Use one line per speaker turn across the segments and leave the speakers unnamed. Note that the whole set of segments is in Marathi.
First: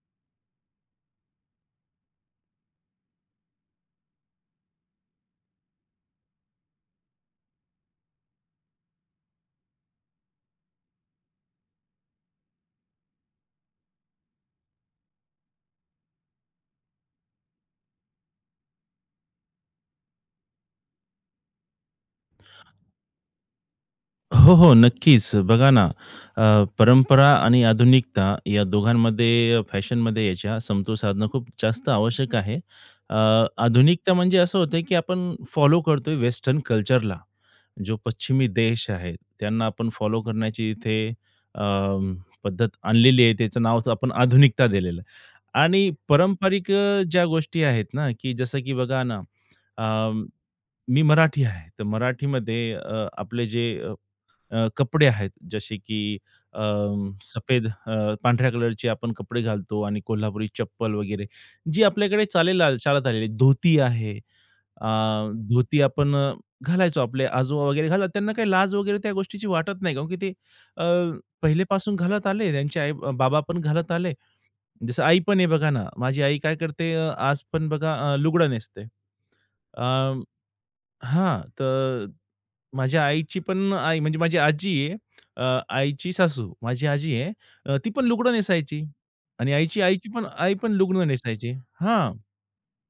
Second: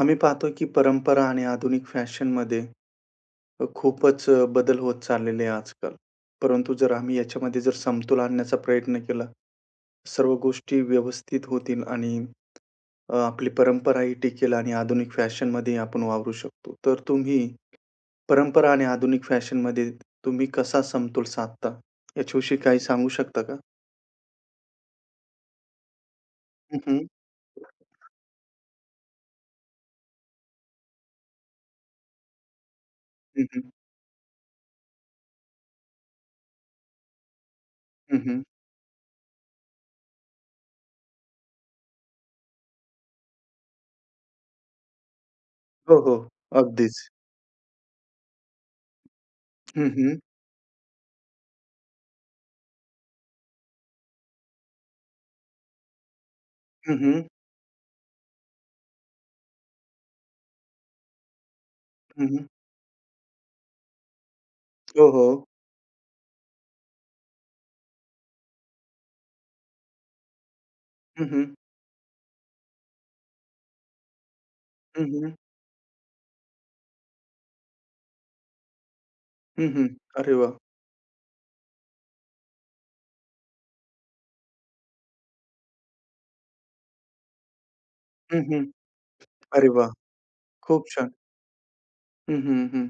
आम्ही पाहतो की परंपरा आणि आधुनिक फॅशनमध्ये खूपच बदल होत चाललेले आहे आजकाल. परंतु जर आम्ही याच्यामध्ये जर समतोल आणण्याचा प्रयत्न केला, सर्व गोष्टी व्यवस्थित होतील आणि आपली परंपराही टिकेल आणि आधुनिक फॅशनमध्ये आपण वावरू शकतो. तर तुम्ही परंपरा आणि आधुनिक फॅशनमध्ये तुम्ही कसा समतोल साधता? याच्याविषयी काही सांगू शकता का?
हो, हो. नक्कीच. बघा ना,
हं, हं.
परंपरा आणि आधुनिकता या दोघांमध्ये फॅशनमध्ये याच्या समतोल साधणं खूप जास्त आवश्यक आहे. अ,
हं, हं.
आधुनिकता म्हणजे असं होतं, की आपण फॉलो करतोय वेस्टर्न कल्चरला. जो
हं, हं.
पश्चिमी देश आहे, त्यांना आपण फॉलो करण्याची इथे अ, पद्धत आणलेली आहे. त्याचं नावच आपण आधुनिकता दिलेलं आहे. आणि
हो, हो.
पारंपरिक
अगदीच.
ज्या गोष्टी आहेत ना, की जसं की बघा ना, अ,
हं, हं.
मी मराठी आहे. तर मराठीमध्ये आपले जे कपडे आहेत जसे की अ,
हं, हं.
सफेद पांढऱ्या कलरचे आपण कपडे घालतो आणि कोल्हापुरी चप्पल वगैरे जी आपल्याकडे
हं, हं.
चालेल चालत आलेली धोती आहे. अ,
हो, हो.
धोती आपण घालायचो आपले आजोबा वगैरे घालतात. त्यांना काही लाज वगैरे त्या गोष्टीची वाटत नाही कारण की ते अ,
हं, हं.
पहिलेपासून घालत आले. त्यांचे आई बाबा पण घालत आले. जसं
हं,
आई
हं.
पण आहे बघा ना, माझी आई काय करते आज पण बघा लुगडं नेसते.
हं, हं.
अं,
अरे वाह!
हां, तर माझ्या आईची पण आई म्हणजे माझी आजी आहे. आईची सासू, माझी आजी आहे. ती पण लुगडं
हं, हं.
नेसायची आणि
अरे
आईची
वाह!
आईची पण आई पण
खूप
लुगडं
छान.
नेसायची. हां,
हं, हं, हं.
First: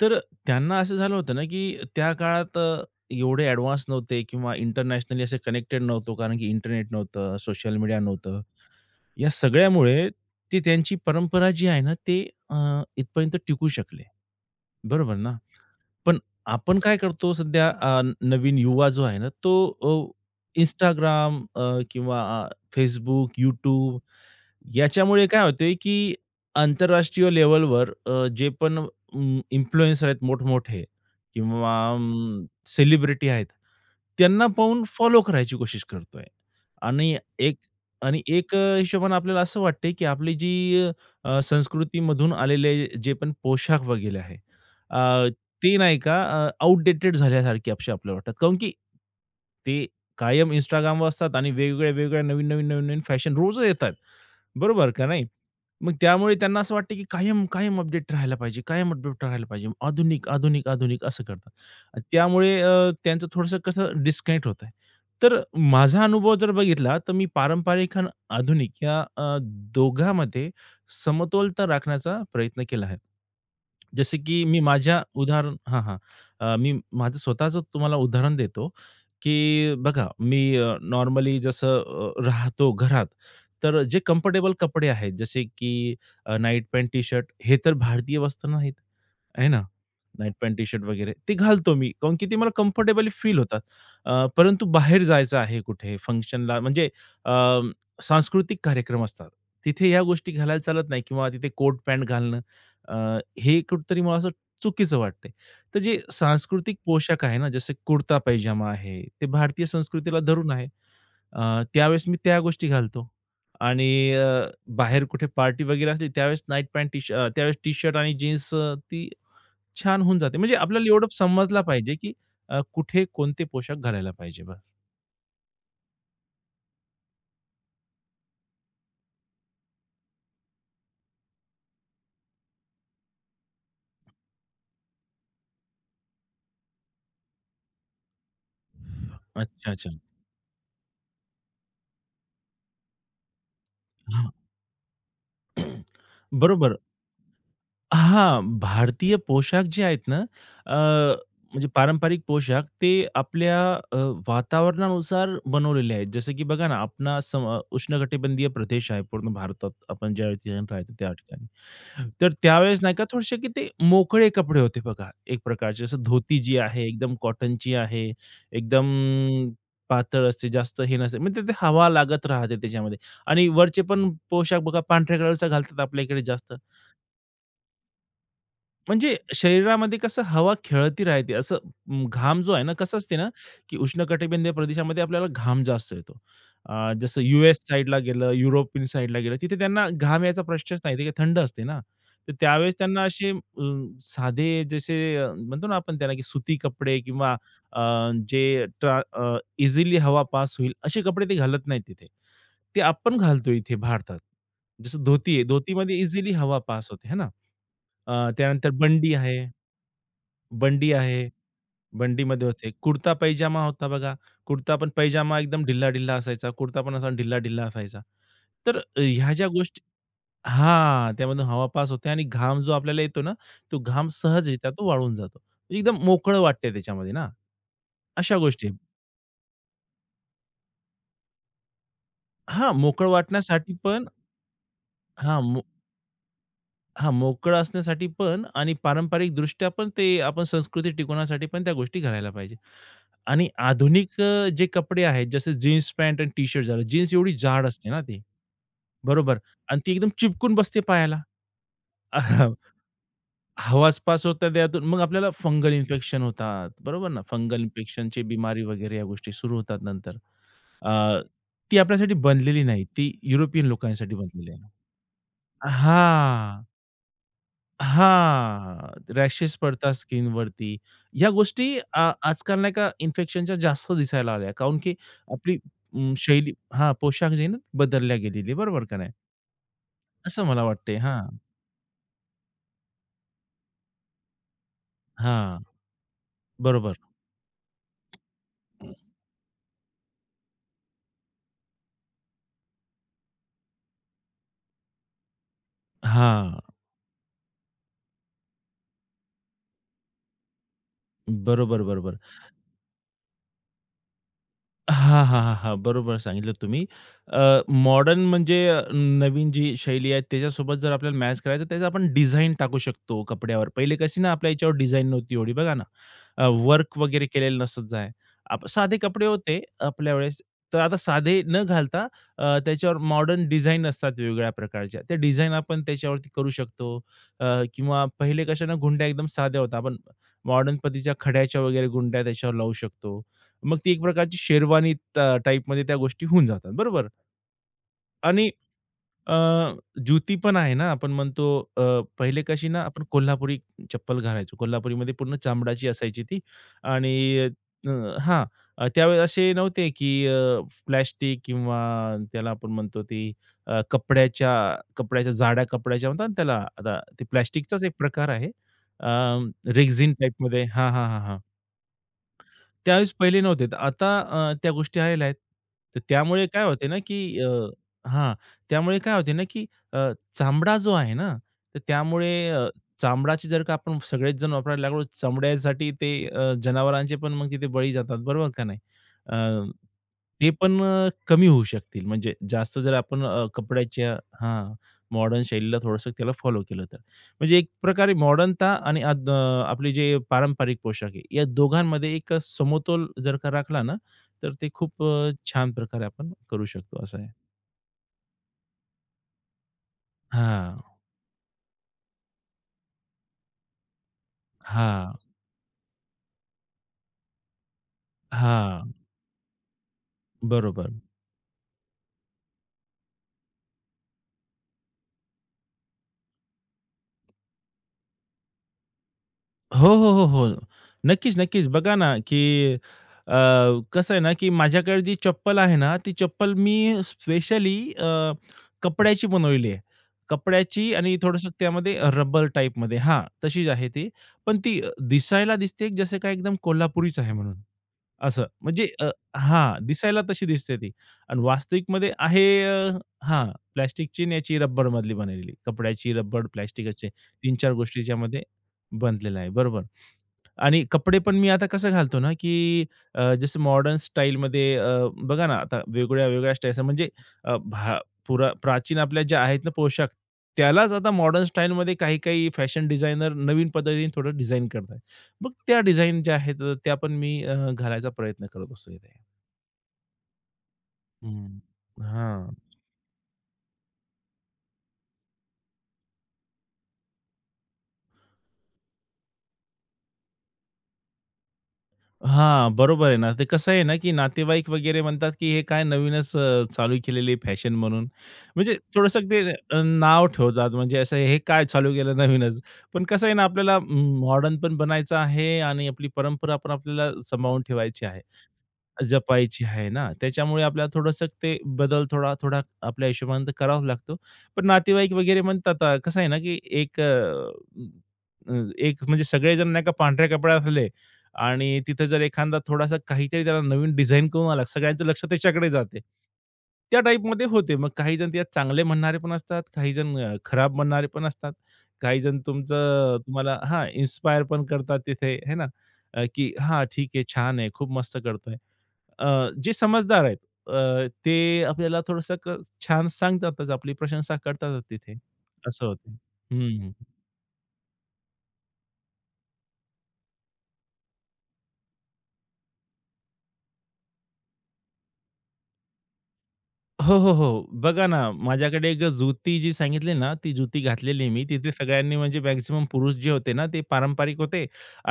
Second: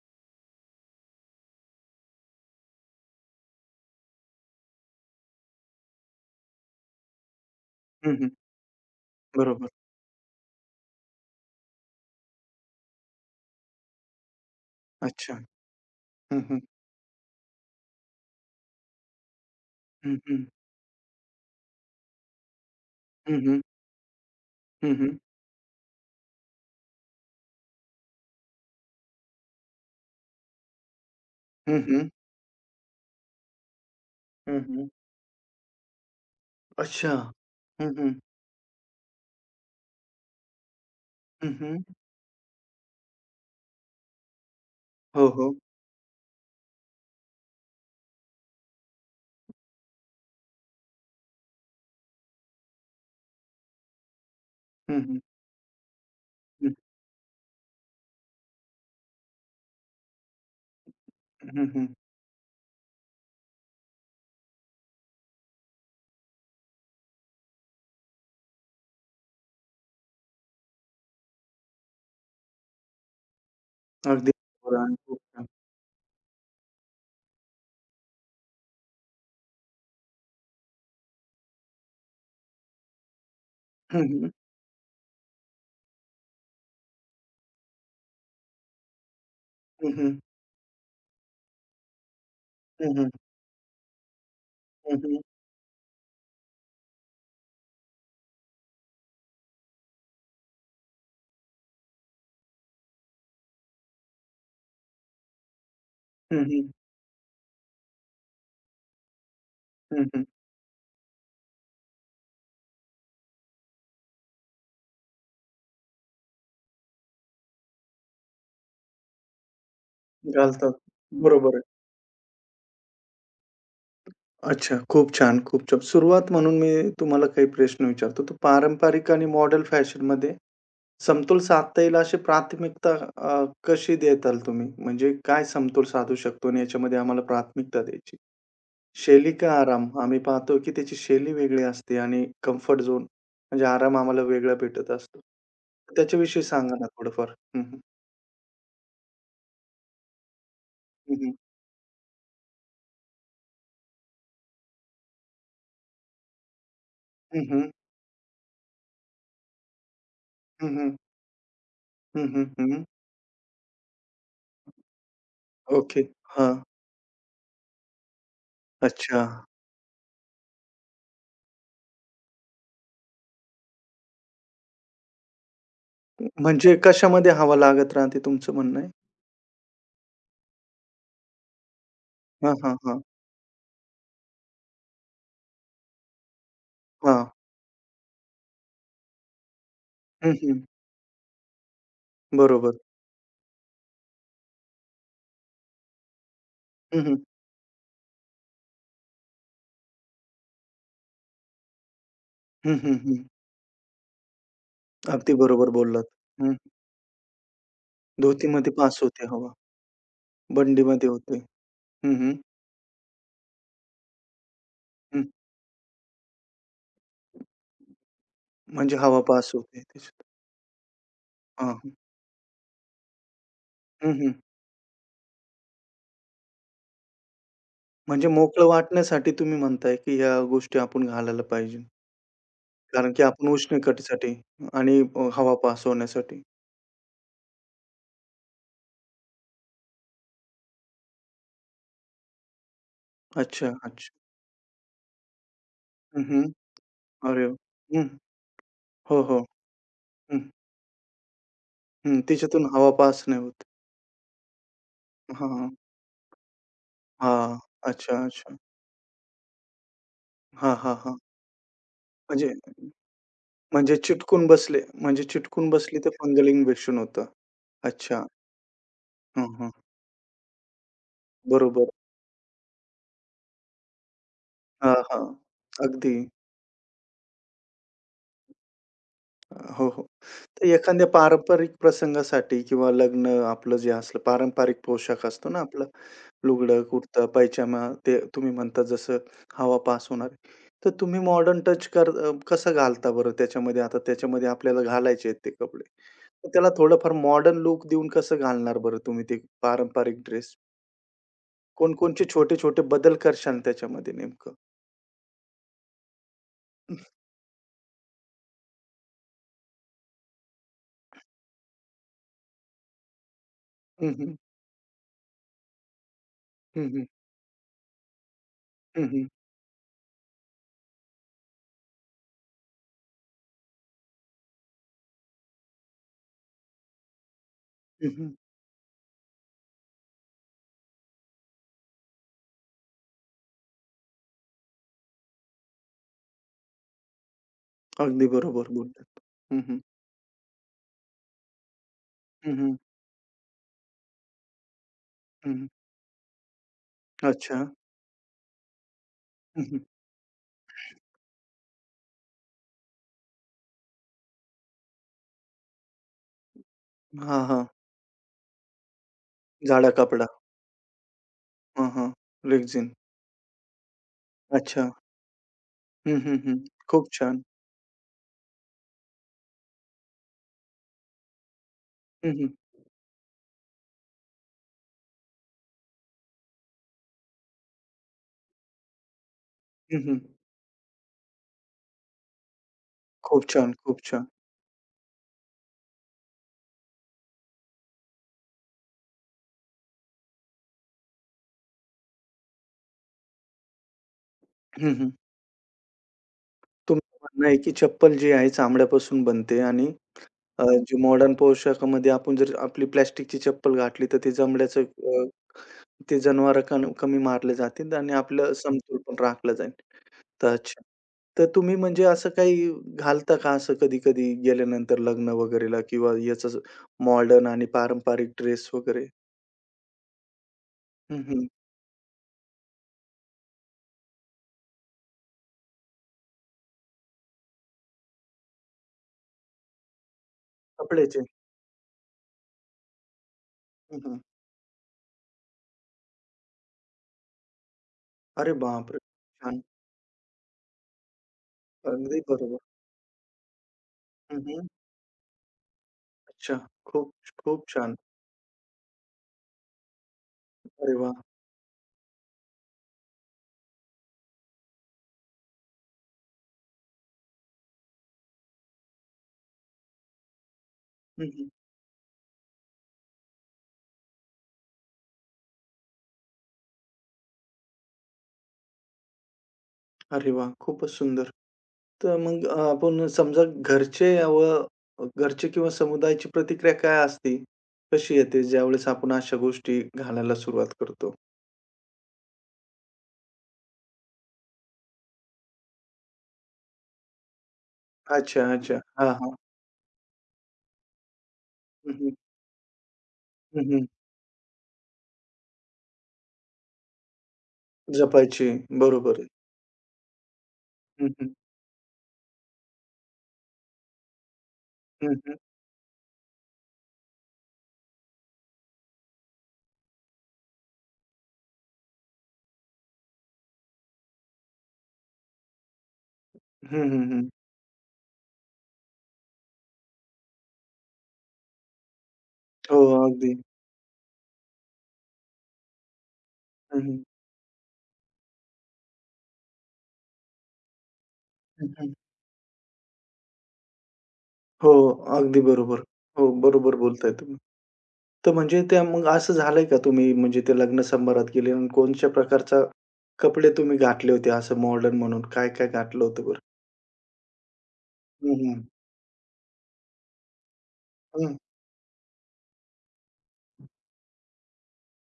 तर त्यांना असं झालं होतं ना, की त्या काळात एवढे ॲडव्हान्स नव्हते किंवा इंटरनॅशनली असे कनेक्टेड नव्हतो, कारण की इंटरनेट नव्हतं, सोशल मीडिया
हं, हं.
नव्हतं. या
बरोबर.
सगळ्यामुळे ती त्यांची परंपरा जी आहे ना, ते अ, इथपर्यंत टिकू शकले. बरोबर ना?
अच्छा.
पण
हं, हं.
आपण काय करतो सध्या नवीन युवा जो आहे ना तो अ,
हं, हं.
Instagram किंवा Facebook,
हं, हं.
YouTube
हं, हं.
याच्यामुळे काय होतंय की आंतरराष्ट्रीय लेव्हलवर जे पण इन्फ्लुएन्सर आहेत मोठमोठे किंवा
हं, हं.
सेलिब्रिटी आहेत, त्यांना
हं,
पाहून
हं.
फॉलो करायची कोशिश करतोय
अच्छा.
आणि एक
हं, हं.
आणि एक हिशोबाने आपल्याला असं वाटतंय की आपली जी
हं, हं.
संस्कृतीमधून आलेले जे पण पोशाख वगैरे आहे.
हो, हो.
ते नाही का आउटडेटेड झाल्यासारखी अशी आपल्याला वाटतात. काऊन की ते कायम Instagramवर असतात आणि वेगवेगळ्या, वेगवेगळ्या नवीन, नवीन, नवीन, नवीन फॅशन रोज येतात. बरोबर
हं,
का
हं.
नाही? मग त्यामुळे त्यांना असं वाटतं, की कायम, कायम अपडेट राहायला पाहिजे, कायम अपडेट राहायला पाहिजे. आधुनिक, आधुनिक, आधुनिक असं
हं,
करतात.
हं, हं.
त्यामुळे त्यांचं थोडंसं कसं डिस्कनेक्ट होत आहे. तर माझा अनुभव जर बघितला, तर मी पारंपरिक आणि आधुनिक या दोघांमध्ये समतोलता राखण्याचा प्रयत्न केला आहे. जसं
अगदी
की मी
बरोबर आणि
माझ्या
खूप छान.
उदाहरण हां, हां. मी माझं स्वतःचं तुम्हाला उदाहरण देतो, की बघा मी नॉर्मली जसं राहतो घरात तर जे
हं, हं.
कम्फर्टेबल कपडे आहेत, जसे की नाईट पॅन्ट, टी-शर्ट हे तर भारतीय वस्त्र नाहीत, आहे ना?
हं, हं.
नाईट पॅन्ट, टी-शर्ट वगैरे ते घालतो मी. काऊन की ते मला
हं, हं.
कम्फर्टेबली फील होतात. परंतु
हं,
बाहेर
हं.
जायचं आहे कुठे फंक्शनला म्हणजे अ, सांस्कृतिक कार्यक्रम असतात. तिथे या गोष्टी घालायला चालत नाही किंवा तिथे कोट पॅन्ट घालणं हे कुठेतरी मला असं चुकीचं वाटतंय. तर जे
हं, हं.
सांस्कृतिक पोशाख आहे ना, जसे कुर्ता पैजामा आहे, ते भारतीय
हं,
संस्कृतीला
हं.
धरून आहे. त्यावेळेस मी त्या गोष्टी घालतो आणि अ, बाहेर कुठे पार्टी वगैरे असली त्यावेळेस नाईट पॅन्ट त्यावेळेस टी-शर्ट आणि जीन्स ती छान होऊन जाते. म्हणजे
घालतात.
आपल्याला एवढं
बरोबर
समजला
आहे.
पाहिजे, की कुठे कोणते पोशाख घालायला पाहिजे बस.
अच्छा. खूप छान, खूप छान. सुरुवात म्हणून मी तुम्हाला काही प्रश्न विचारतो. तर पारंपरिक आणि मॉडर्न फॅशनमध्ये समतोल साधता येईल अशी प्राथमिकता कशी देताल तुम्ही? म्हणजे काय समतोल साधू शकतो आणि याच्यामध्ये आम्हाला प्राथमिकता द्यायची? शैली का
अच्छा,
आराम?
अच्छा.
आम्ही पाहतो की त्याची शैली वेगळी असते आणि कम्फर्ट झोन म्हणजे आराम आम्हाला
हां.
वेगळा भेटत असतो. त्याच्याविषयी सांगा
बरोबर.
ना थोडंफार? हं, हं.
हां, भारतीय पोशाख जे आहेत ना, अ,
हं, हं.
म्हणजे पारंपरिक पोशाख ते आपल्या अ, वातावरणानुसार बनवलेले आहेत. जसं की बघा ना, आपला
हं, हं.
उष्णकटिबंधीय प्रदेश आहे पूर्ण भारतात. आपण ज्या ठिकाणी
हं,
राहतो
हं.
त्या ठिकाणी. तर
हं,
त्यावेळेस
हं.
नाही का थोडेसे की ते मोकळे कपडे होते बघा एक प्रकारचे. जसं
ओके.
धोती
हां.
जी आहे, एकदम कॉटनची आहे, एकदम
अच्छा.
पातळ असते, जास्त हे नसते. म्हणजे ते ते हवा लागत राहते त्याच्यामध्ये आणि वरचे पण पोशाख बघा पांढऱ्या कलरचा घालतात आपल्या इकडे जास्त.
म्हणजे कशामध्ये हवा लागत राहते तुमचं म्हणणं आहे?
म्हणजे शरीरामध्ये कसं हवा खेळती राहते. असं घाम जो
हां,
आहे ना,
हां,
कसं
हां.
असते ना, की उष्णकटिबंधीय प्रदेशामध्ये आपल्याला घाम जास्त येतो. जसं
हां.
यूएस साइडला गेलं, युरोपियन साइडला गेलं, तिथे त्यांना घाम
हं,
यायचा
हं.
प्रश्नच नाही. तिथे थंड असते ना. तर
बरोबर.
त्यावेळेस त्यांना असे साधे जसे म्हणतो ना आपण त्याला, की सुती कपडे
हं, हं.
किंवा अ, जे इझिली हवा पास होईल असे कपडे ते घालत नाहीत तिथे.
हं,
ते
हं,
आपण
हं.
घालतो इथे भारतात. जसं
अगदी
धोती आहे,
बरोबर
धोतीमध्ये
बोललात.
इझिली
हं.
हवा पास होते, है ना? त्यानंतर
धोतीमध्ये पास
बंडी
होते
आहे,
हवा.
बंडी
बंडीमध्ये
आहे.
होते. हं, हं.
बंडीमध्ये होते. कुर्ता पैजामा होता बघा. कुर्ता पण
हं.
पैजामा एकदम ढिल्ला-ढिल्ला असायचा. कुर्ता पण असा ढिल्ला-ढिल्ला असायचा. तर
म्हणजे हवा
ह्या ज्या
पास होते
गोष्टी
त्याच्यात.
हां, त्यामधून हवा
हां,
पास
हां.
होते आणि घाम जो आपल्याला येतो ना, तो घाम
हं, हं.
सहजरित्या तो वाळून जातो. म्हणजे एकदम मोकळं वाटते त्याच्यामध्ये ना,
म्हणजे
अशा
मोकळं
गोष्टी.
वाटण्यासाठी तुम्ही म्हणताय, की ह्या गोष्टी आपण घालायला पाहिजे.
हां, मोकळं
कारण की आपण
वाटण्यासाठी पण
उष्णकटीसाठी आणि हवा
हां.
पास होण्यासाठी.
हां, मोकळं असण्यासाठी पण आणि पारंपरिकदृष्ट्या पण ते आपण संस्कृती टिकवण्यासाठी पण त्या गोष्टी घालायला पाहिजे. आणि
अच्छा, अच्छा.
आधुनिक जे कपडे आहेत, जसे जीन्स पॅन्ट
हं,
आणि
हं.
टी-शर्ट झालं. जीन्स एवढी
अरे वाह!
जाड असते ना
हं.
ती,
हो, हो.
बरोबर? आणि ती एकदम
हं,
चिपकून बसते पायाला.
हं. तिच्यातून हवा पास नाही होत.
हवाच पास होतात त्यातून. मग आपल्याला
हां,
फंगल
हां.
इन्फेक्शन होतात, बरोबर ना?
हां.
फंगल
अच्छा,
इन्फेक्शनची
अच्छा.
बिमारी वगैरे या गोष्टी सुरू होतात नंतर.
हां, हां, हां.
अ, ती आपल्यासाठी
म्हणजे
बनलेली नाही. ती युरोपियन
म्हणजे
लोकांसाठी
चिटकून
बनलेली आहे.
बसले. म्हणजे चिटकून बसली तर फंगल
हां.
इन्फेक्शन होतं. अच्छा.
हां,
हं,
रॅशेस
हं.
पडतात स्किनवरती. ह्या गोष्टी
बरोबर.
आजकाल नाही का इन्फेक्शनच्या जास्त दिसायला आल्या. काऊन की
हां, हां.
आपली
अगदी.
शैली हां, पोशाख जे आहे ना बदलल्या गेलेली बरोबर का नाही?
हो, हो.
असं मला
तर
वाटते.
एखाद्या
हां,
पारंपरिक प्रसंगासाठी किंवा लग्न आपलं जे असलं पारंपरिक पोशाख असतो ना
हां,
आपला लुगडं,
बरोबर.
कुर्ता, पायजामा ते तुम्ही म्हणता जसं हवा पास होणार. तर तुम्ही मॉडर्न कसं घालता बरं त्याच्यामध्ये? आता त्याच्यामध्ये आपल्याला घालायचे आहेत ते कपडे. तर
हां,
त्याला थोडंफार मॉडर्न लूक देऊन कसं घालणार बरं तुम्ही ते पारंपरिक ड्रेस?
बरोबर, बरोबर.
कोणकोणचे छोटे-छोटे बदल करशाल त्याच्यामध्ये नेमकं?
हां, हां, हां, हां. बरोबर सांगितलं तुम्ही. अ, मॉडर्न म्हणजे नवीन जी शैली आहे त्याच्यासोबत जर आपल्याला मॅच करायचं त्याचं आपण डिझाइन टाकू शकतो कपड्यावर. पहिले
हं,
कशी ना
हं,
आपल्या याच्यावर डिझाइन नव्हती एवढी बघा ना.
हं,
वर्क
हं,
वगैरे केलेलं नसत जाय. आप साधे
हं,
कपडे
हं,
होते आपल्या वेळेस. तर आता साधे न घालता त्याच्यावर मॉडर्न डिझाइन असतात वेगवेगळ्या प्रकारच्या. त्या डिझाइन आपण त्याच्यावरती करू शकतो. अ, किंवा
हं, हं.
पहिले कशा ना गुंड्या एकदम साध्या होत्या. आपण मॉडर्न पद्धतीच्या खड्याच्या वगैरे गुंड्या त्याच्यावर लावू शकतो. मग ती एक प्रकारची शेरवानी टाइपमध्ये त्या गोष्टी होऊन जातात, बरोबर?
अगदी
आणि
बरोबर बोललात.
अ,
हं, हं,
ज्युती पण आहे ना, आपण म्हणतो अ, पहिले
हं,
कशी
हं,
ना आपण कोल्हापुरी चप्पल घालायचो. कोल्हापुरीमध्ये पूर्ण
हं, हं.
चामडाची असायची ती आणि
अच्छा.
अ, हां, त्यावेळेस असे
हं, हं.
नव्हते की किंवा त्याला आपण म्हणतो ती कपड्याच्या कपड्याच्या जाड्या कपड्याच्या म्हणतात ना त्याला, आता ते
हां, हां.
प्लास्टिकचाच एक प्रकार आहे. अ,
जाडा
रेक्झिन
कपडा.
टाइपमध्ये हां, हां, हां,
हां, हां. रेक्झिन.
त्यावेळेस पहिले नव्हते. तर आता त्या
अच्छा.
गोष्टी आलेल्या आहेत. तर
हं, हं,
त्यामुळे
हं.
काय होते ना,
खूप
की
छान.
हां, त्यामुळे काय होते ना, की अ, चामडा जो आहे ना, तर
हं,
त्यामुळे
हं.
चामडाची जर का आपण सगळेच जण वापरायला लागलो, चामड्यासाठी ते जनावरांचे पण मग तिथे बळी जातात, बरोबर का नाही? अ,
हं, हं.
ते पण कमी होऊ शकतील. म्हणजे जास्त जर आपण
खूप छान, खूप
कपड्याच्या
छान.
हां, मॉडर्न शैलीला थोडंसं त्याला फॉलो केलं तर. म्हणजे एक प्रकारे मॉडर्नता आणि आपले जे पारंपरिक पोशाख आहे, या दोघांमध्ये एक समतोल जर का राखला ना, तर ते
हं,
खूप
हं.
छान प्रकारे आपण करू शकतो
तुमचं
असं आहे.
म्हणणं आहे की चप्पल जी आहे चामड्यापासून बनते आणि जी
हां,
मॉडर्न पोशाखामध्ये आपण जर आपली प्लास्टिकची चप्पल घातली तर ती चामड्याचं
हां,
ते जनावरं कमी मारले जातील आणि आपलं हं.
हां.
समतोल पण राखला जाईल. तर अच्छा.
बरोबर.
तर तुम्ही म्हणजे असं काही घालता का असं कधी-कधी गेल्यानंतर लग्न वगैरेला किंवा याचं मॉडर्न आणि पारंपरिक ड्रेस वगैरे?
हो, हो, हो, हो.
हं,
नक्कीच,
हं.
नक्कीच. बघा ना, की अ, कसं आहे ना, की माझ्याकडे जी चप्पल आहे ना, ती चप्पल मी स्पेशली कपड्याची बनवलेली आहे. कपड्याची आणि
कपड्याचे.
थोडंसं त्यामध्ये रबर टाईपमध्ये हां, तशीच आहे
हं,
ती.
हं.
पण ती दिसायला दिसते जसं काय एकदम कोल्हापुरीच आहे म्हणून. असं
अरे
म्हणजे
बापरे! छान.
हां, दिसायला तशी दिसते ती आणि वास्तविकमध्ये
अगदी
आहे
बरोबर.
हां, प्लास्टिकची आणि
हं,
याची
हं.
रबरमधली बनवलेली. कपड्याची, रबर,
अच्छा.
प्लास्टिकचे
खूप, खूप
3-4
छान.
गोष्टी याच्यामध्ये बनलेलं आहे. बरोबर. आणि
अरे वाह!
कपडे पण मी आता कसं घालतो ना, की जसं मॉडर्न स्टाईलमध्ये बघा ना, आता वेगळ्या-वेगळ्या स्टाईल्स म्हणजे अ, भा पुरा प्राचीन आपल्या ज्या आहेत ना पोशाख, त्यालाच आता मॉडर्न
हं,
स्टाईलमध्ये काही-काही फॅशन डिझायनर नवीन पद्धतीने थोडं डिझाइन करतायत. मग त्या डिझाइन ज्या आहेत, त्या पण मी घालायचा प्रयत्न करत असतो इथे.
अरे वा, खूपच सुंदर.
हं.
तर मग
हां.
आपण समजा घरचे किंवा समुदायाची प्रतिक्रिया काय असते? कशी येते ज्यावेळेस आपण अशा गोष्टी घालायला सुरुवात करतो?
हां, बरोबर आहे ना. ते कसं आहे ना, की नातेवाईक वगैरे म्हणतात, की हे काय नवीनच चालू केलेली फॅशन म्हणून.
अच्छा,
म्हणजे
अच्छा. हां,
थोडंसं
हां.
ते नाव ठेवतात म्हणजे असं हे काय चालू
हं, हं.
केलं नवीनच. पण कसं आहे ना,
हं,
आपल्याला
हं.
मॉडर्न पण बनायचं आहे आणि आपली परंपरा पण आपल्याला सांभाळून ठेवायची आहे.
जपायची. बरोबर आहे.
जपायची आहे ना, त्याच्यामुळे आपल्याला
हं,
थोडंसं
हं.
ते बदल थोडा-थोडा आपल्या हिशोबाने तर करावा लागतो. पण नातेवाईक
हं, हं.
वगैरे म्हणतात कसं आहे ना, की एक अ, अ, एक म्हणजे सगळेजण नाही का पांढऱ्या कपड्यात असले आणि तिथं जर एखादा थोडासा काहीतरी त्याला नवीन डिझाइन करून आला, सगळ्यांचं लक्ष त्याच्याकडे जाते.
हं,
त्या
हं,
टाईपमध्ये होते. मग काही जण त्यात चांगले म्हणणारे पण असतात, काही जण खराब म्हणणारे पण असतात. काही जण
हो,
तुमचं
अगदी.
तुम्हाला हां, इन्स्पायर पण करतात तिथे, आहे ना, की
हं,
"हां,
हं.
ठीक आहे, छान आहे, खूप मस्त करतोय." जे समजदार आहेत ते
हं,
आपल्याला थोडंसं छान सांगतातच, आपली प्रशंसा
हो,
करतातच तिथे,
अगदी बरोबर.
असं होतं.
हो, बरोबर
हं.
बोलताय तुम्ही. तर म्हणजे त्या मग असं झालंय का तुम्ही म्हणजे ते लग्न समारंभात गेले आणि कोणत्या प्रकारचा कपडे तुम्ही घातले होते असं मॉडर्न म्हणून? काय-काय घातलं होतं बरं?
हो, हो, हो. बघा ना,
हं, हं.
माझ्याकडे एक जुती जी सांगितली ना, ती जुती घातलेली
हं.
मी. तिथे सगळ्यांनी म्हणजे मॅक्सिमम पुरुष जे होते ना, ते पारंपरिक होते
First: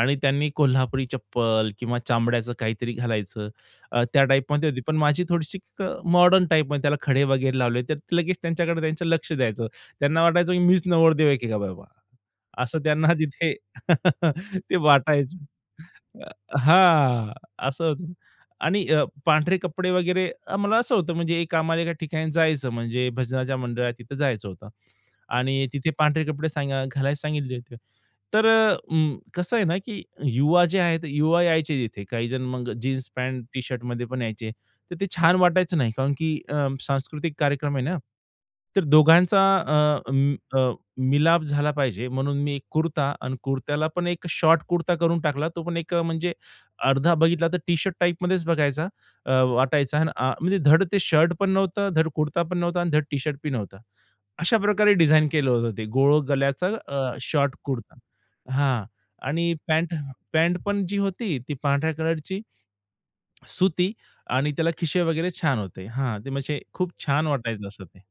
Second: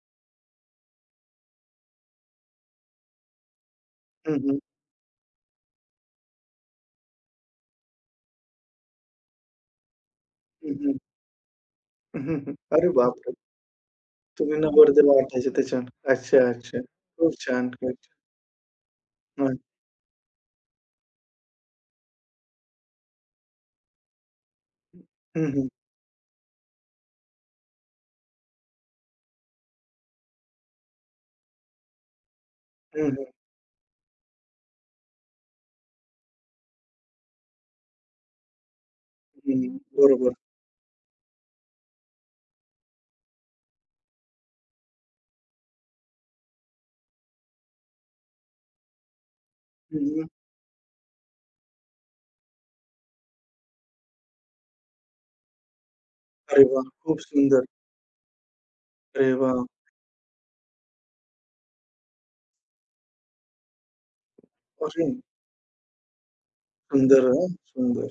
आणि त्यांनी कोल्हापुरी चप्पल किंवा चामड्याचं काहीतरी घालायचं. त्या
हं, हं.
टाईपमध्ये होती. पण माझी थोडीशी मॉडर्न टाईपमध्ये त्याला खडे वगैरे लावले, तर लगेच त्यांच्याकडे त्यांचं लक्ष द्यायचं. त्यांना वाटायचं की
हं,
मीच
हं.
नवरदेव आहे की काय बाबा?
हं, हं.
असं
अरे
त्यांना
बापरे!
तिथे
तुम्ही
ते
नवरदेव
वाटायचं.
वाटायचे त्याच्यानं.
अ,
अच्छा, अच्छा.
हां,
खूप छान,
असं
खूप
होतं
छान.
आणि
हं.
पांढरे कपडे वगैरे मला असं होतं म्हणजे एक आम्हाला एका ठिकाणी जायचं म्हणजे भजनाच्या मंडळात तिथं जायचं होतं
हं,
आणि
हं.
तिथे पांढरे कपडे सांगा घालायला सांगितले होते. तर कसं आहे ना, की युवा जे आहेत, युवा यायचे तिथे. काही जण मग जीन्स
हं, हं.
पॅन्ट, टी शर्टमध्ये पण यायचे. तर ते छान वाटायचं नाही, कारण की सांस्कृतिक कार्यक्रम आहे ना. तर दोघांचा
हं. बरोबर.
मिलाप झाला पाहिजे म्हणून मी एक कुर्ता आणि कुर्त्याला पण एक शॉर्ट कुर्ता करून टाकला. तो पण एक म्हणजे अर्धा बघितला तर टी-शर्ट टाइपमध्येच बघायचा वाटायचा
हं,
आणि
हं.
म्हणजे धड ते शर्ट पण नव्हतं, धड कुर्ता पण नव्हता आणि धड टी-शर्ट पण नव्हता. अशा प्रकारे डिझाइन केलं होतं ते. गोल
अरे
गल्याचं
वाह! खूप
शॉर्ट
सुंदर.
कुर्ता. हां
अरे
आणि
वाह!
पॅन्ट पॅन्ट पण जी होती ती पांढऱ्या कलरची सुती आणि त्याला खिसे
अरे
वगैरे छान होते. हां, ते म्हणजे खूप
सुंदर
छान
हां,
वाटायचं असं ते.
सुंदर.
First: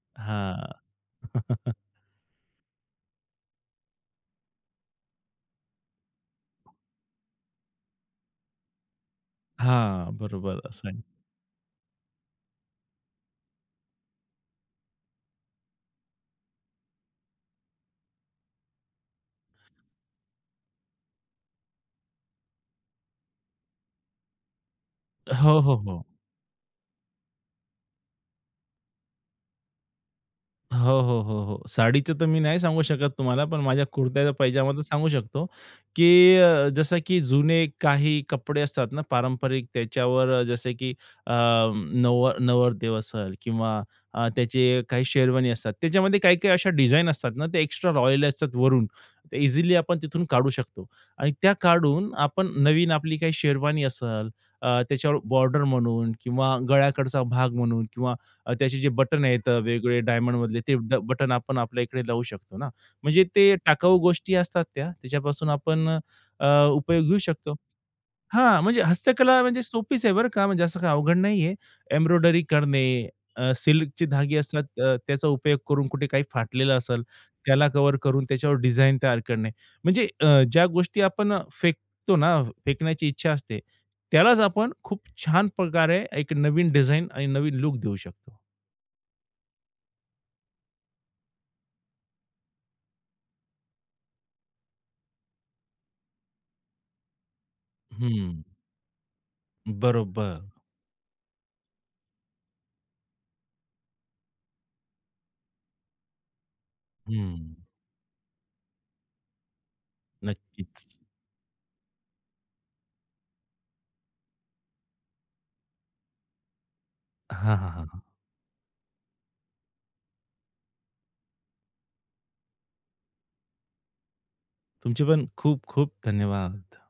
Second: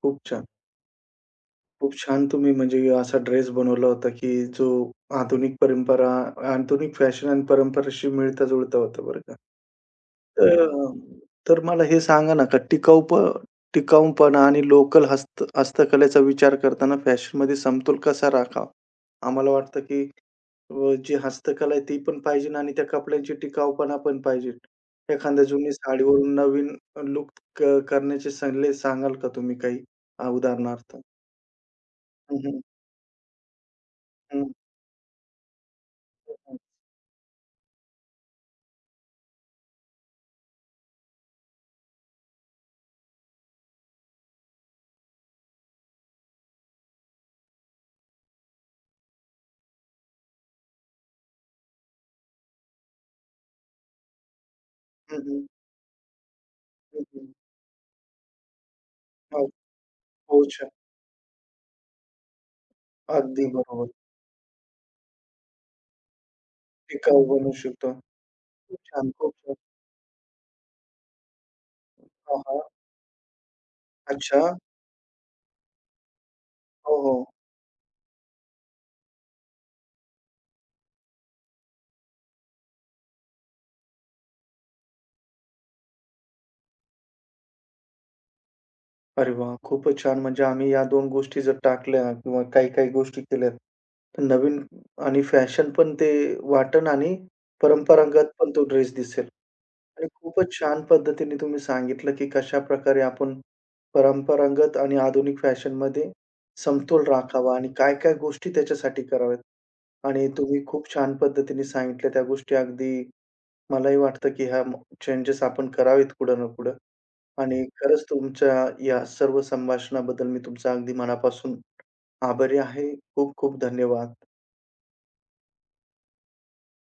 खूप छान.
हां.
खूप छान तुम्ही म्हणजे असा ड्रेस बनवला होता, की जो आधुनिक परंपरा, आधुनिक फॅशन आणि परंपरेशी मिळता-जुळता होता बरं का.
हां, बरोबर
तर हो.
असं आहे.
तर मला हे सांगा ना, का टिकाऊपणा आणि लोकल हस्तकलेचा विचार करताना फॅशनमध्ये समतोल कसा राखावा? आम्हाला वाटतं, की जी हस्तकला आहे ती पण पाहिजे आणि त्या कपड्यांची टिकाऊपणा पण पाहिजे. एखाद्या
हो,
जुनी
हो, हो.
साडीवरून नवीन लूक करण्याचे सल्ले सांगाल का तुम्ही काही उदाहरणार्थ?
हो, हो, हो, हो. साडीचं तर
हं,
मी नाही
हं.
सांगू शकत तुम्हाला, पण माझ्या कुर्त्याचा
हं.
पैजामा तर सांगू शकतो, की जसं की जुने काही कपडे असतात ना पारंपरिक त्याच्यावर जसे की अ, नवरदेव असेल किंवा त्याचे काही शेरवानी असतात. त्याच्यामध्ये काही-काही अशा डिझाईन असतात ना, ते एक्स्ट्रा रॉयल असतात वरून. ते इझिली आपण तिथून काढू शकतो आणि त्या काढून आपण नवीन आपली काही शेरवानी असेल, त्याच्यावर
हं, हं.
बॉर्डर म्हणून किंवा
हं,
गळ्याकडचा
हं.
भाग म्हणून किंवा त्याचे जे बटन
हो,
आहेत वेगवेगळे
हो,
डायमंडमधले
अच्छा.
ते बटन आपण आपल्या इकडे लावू शकतो ना. म्हणजे
अगदी
ते
बरोबर.
टाकाऊ गोष्टी असतात त्या. त्याच्यापासून आपण अ, उपयोग घेऊ
टिकाऊ बनवू
शकतो.
शकतो.
हां,
खूप
म्हणजे
छान, खूप
हस्तकला
छान.
म्हणजे सोपीच आहे बरं का, म्हणजे असं काही अवघड नाहीये.
हां,
एम्ब्रॉयडरी
हां.
करणे, सिल्कचे धागे
अच्छा.
असतात त्याचा उपयोग करून कुठे काही फाटलेलं
हो,
असेल,
हो.
त्याला कव्हर करून त्याच्यावर डिझाईन तयार करणे. म्हणजे ज्या गोष्टी आपण फेकतो ना, फेकण्याची इच्छा असते, त्यालाच आपण खूप छान प्रकारे एक नवीन डिझाईन आणि नवीन लूक देऊ शकतो.
अरे वाह! खूपच छान. म्हणजे आम्ही या दोन गोष्टी जर टाकल्या किंवा काही-काही गोष्टी केल्यात, तर नवीन आणि फॅशन पण ते वाटेल आणि परंपरागत
हं,
पण तो ड्रेस दिसेल. आणि
बरोबर.
खूपच छान पद्धतीने तुम्ही सांगितलं, की कशाप्रकारे आपण परंपरागत आणि आधुनिक फॅशनमध्ये समतोल
हं,
राखावा आणि काय-काय गोष्टी त्याच्यासाठी कराव्यात. आणि तुम्ही खूप
नक्कीच.
छान पद्धतीने सांगितल्या त्या गोष्टी. अगदी मलाही वाटतं, की ह्या चेंजेस आपण करावेत कुठं ना कुठं.
हां,
आणि
हां, हां,
खरंच तुमच्या या सर्व संभाषणाबद्दल मी तुमचा अगदी मनापासून आभारी आहे. खूप खूप धन्यवाद.
तुमचे पण खूप खूप धन्यवाद.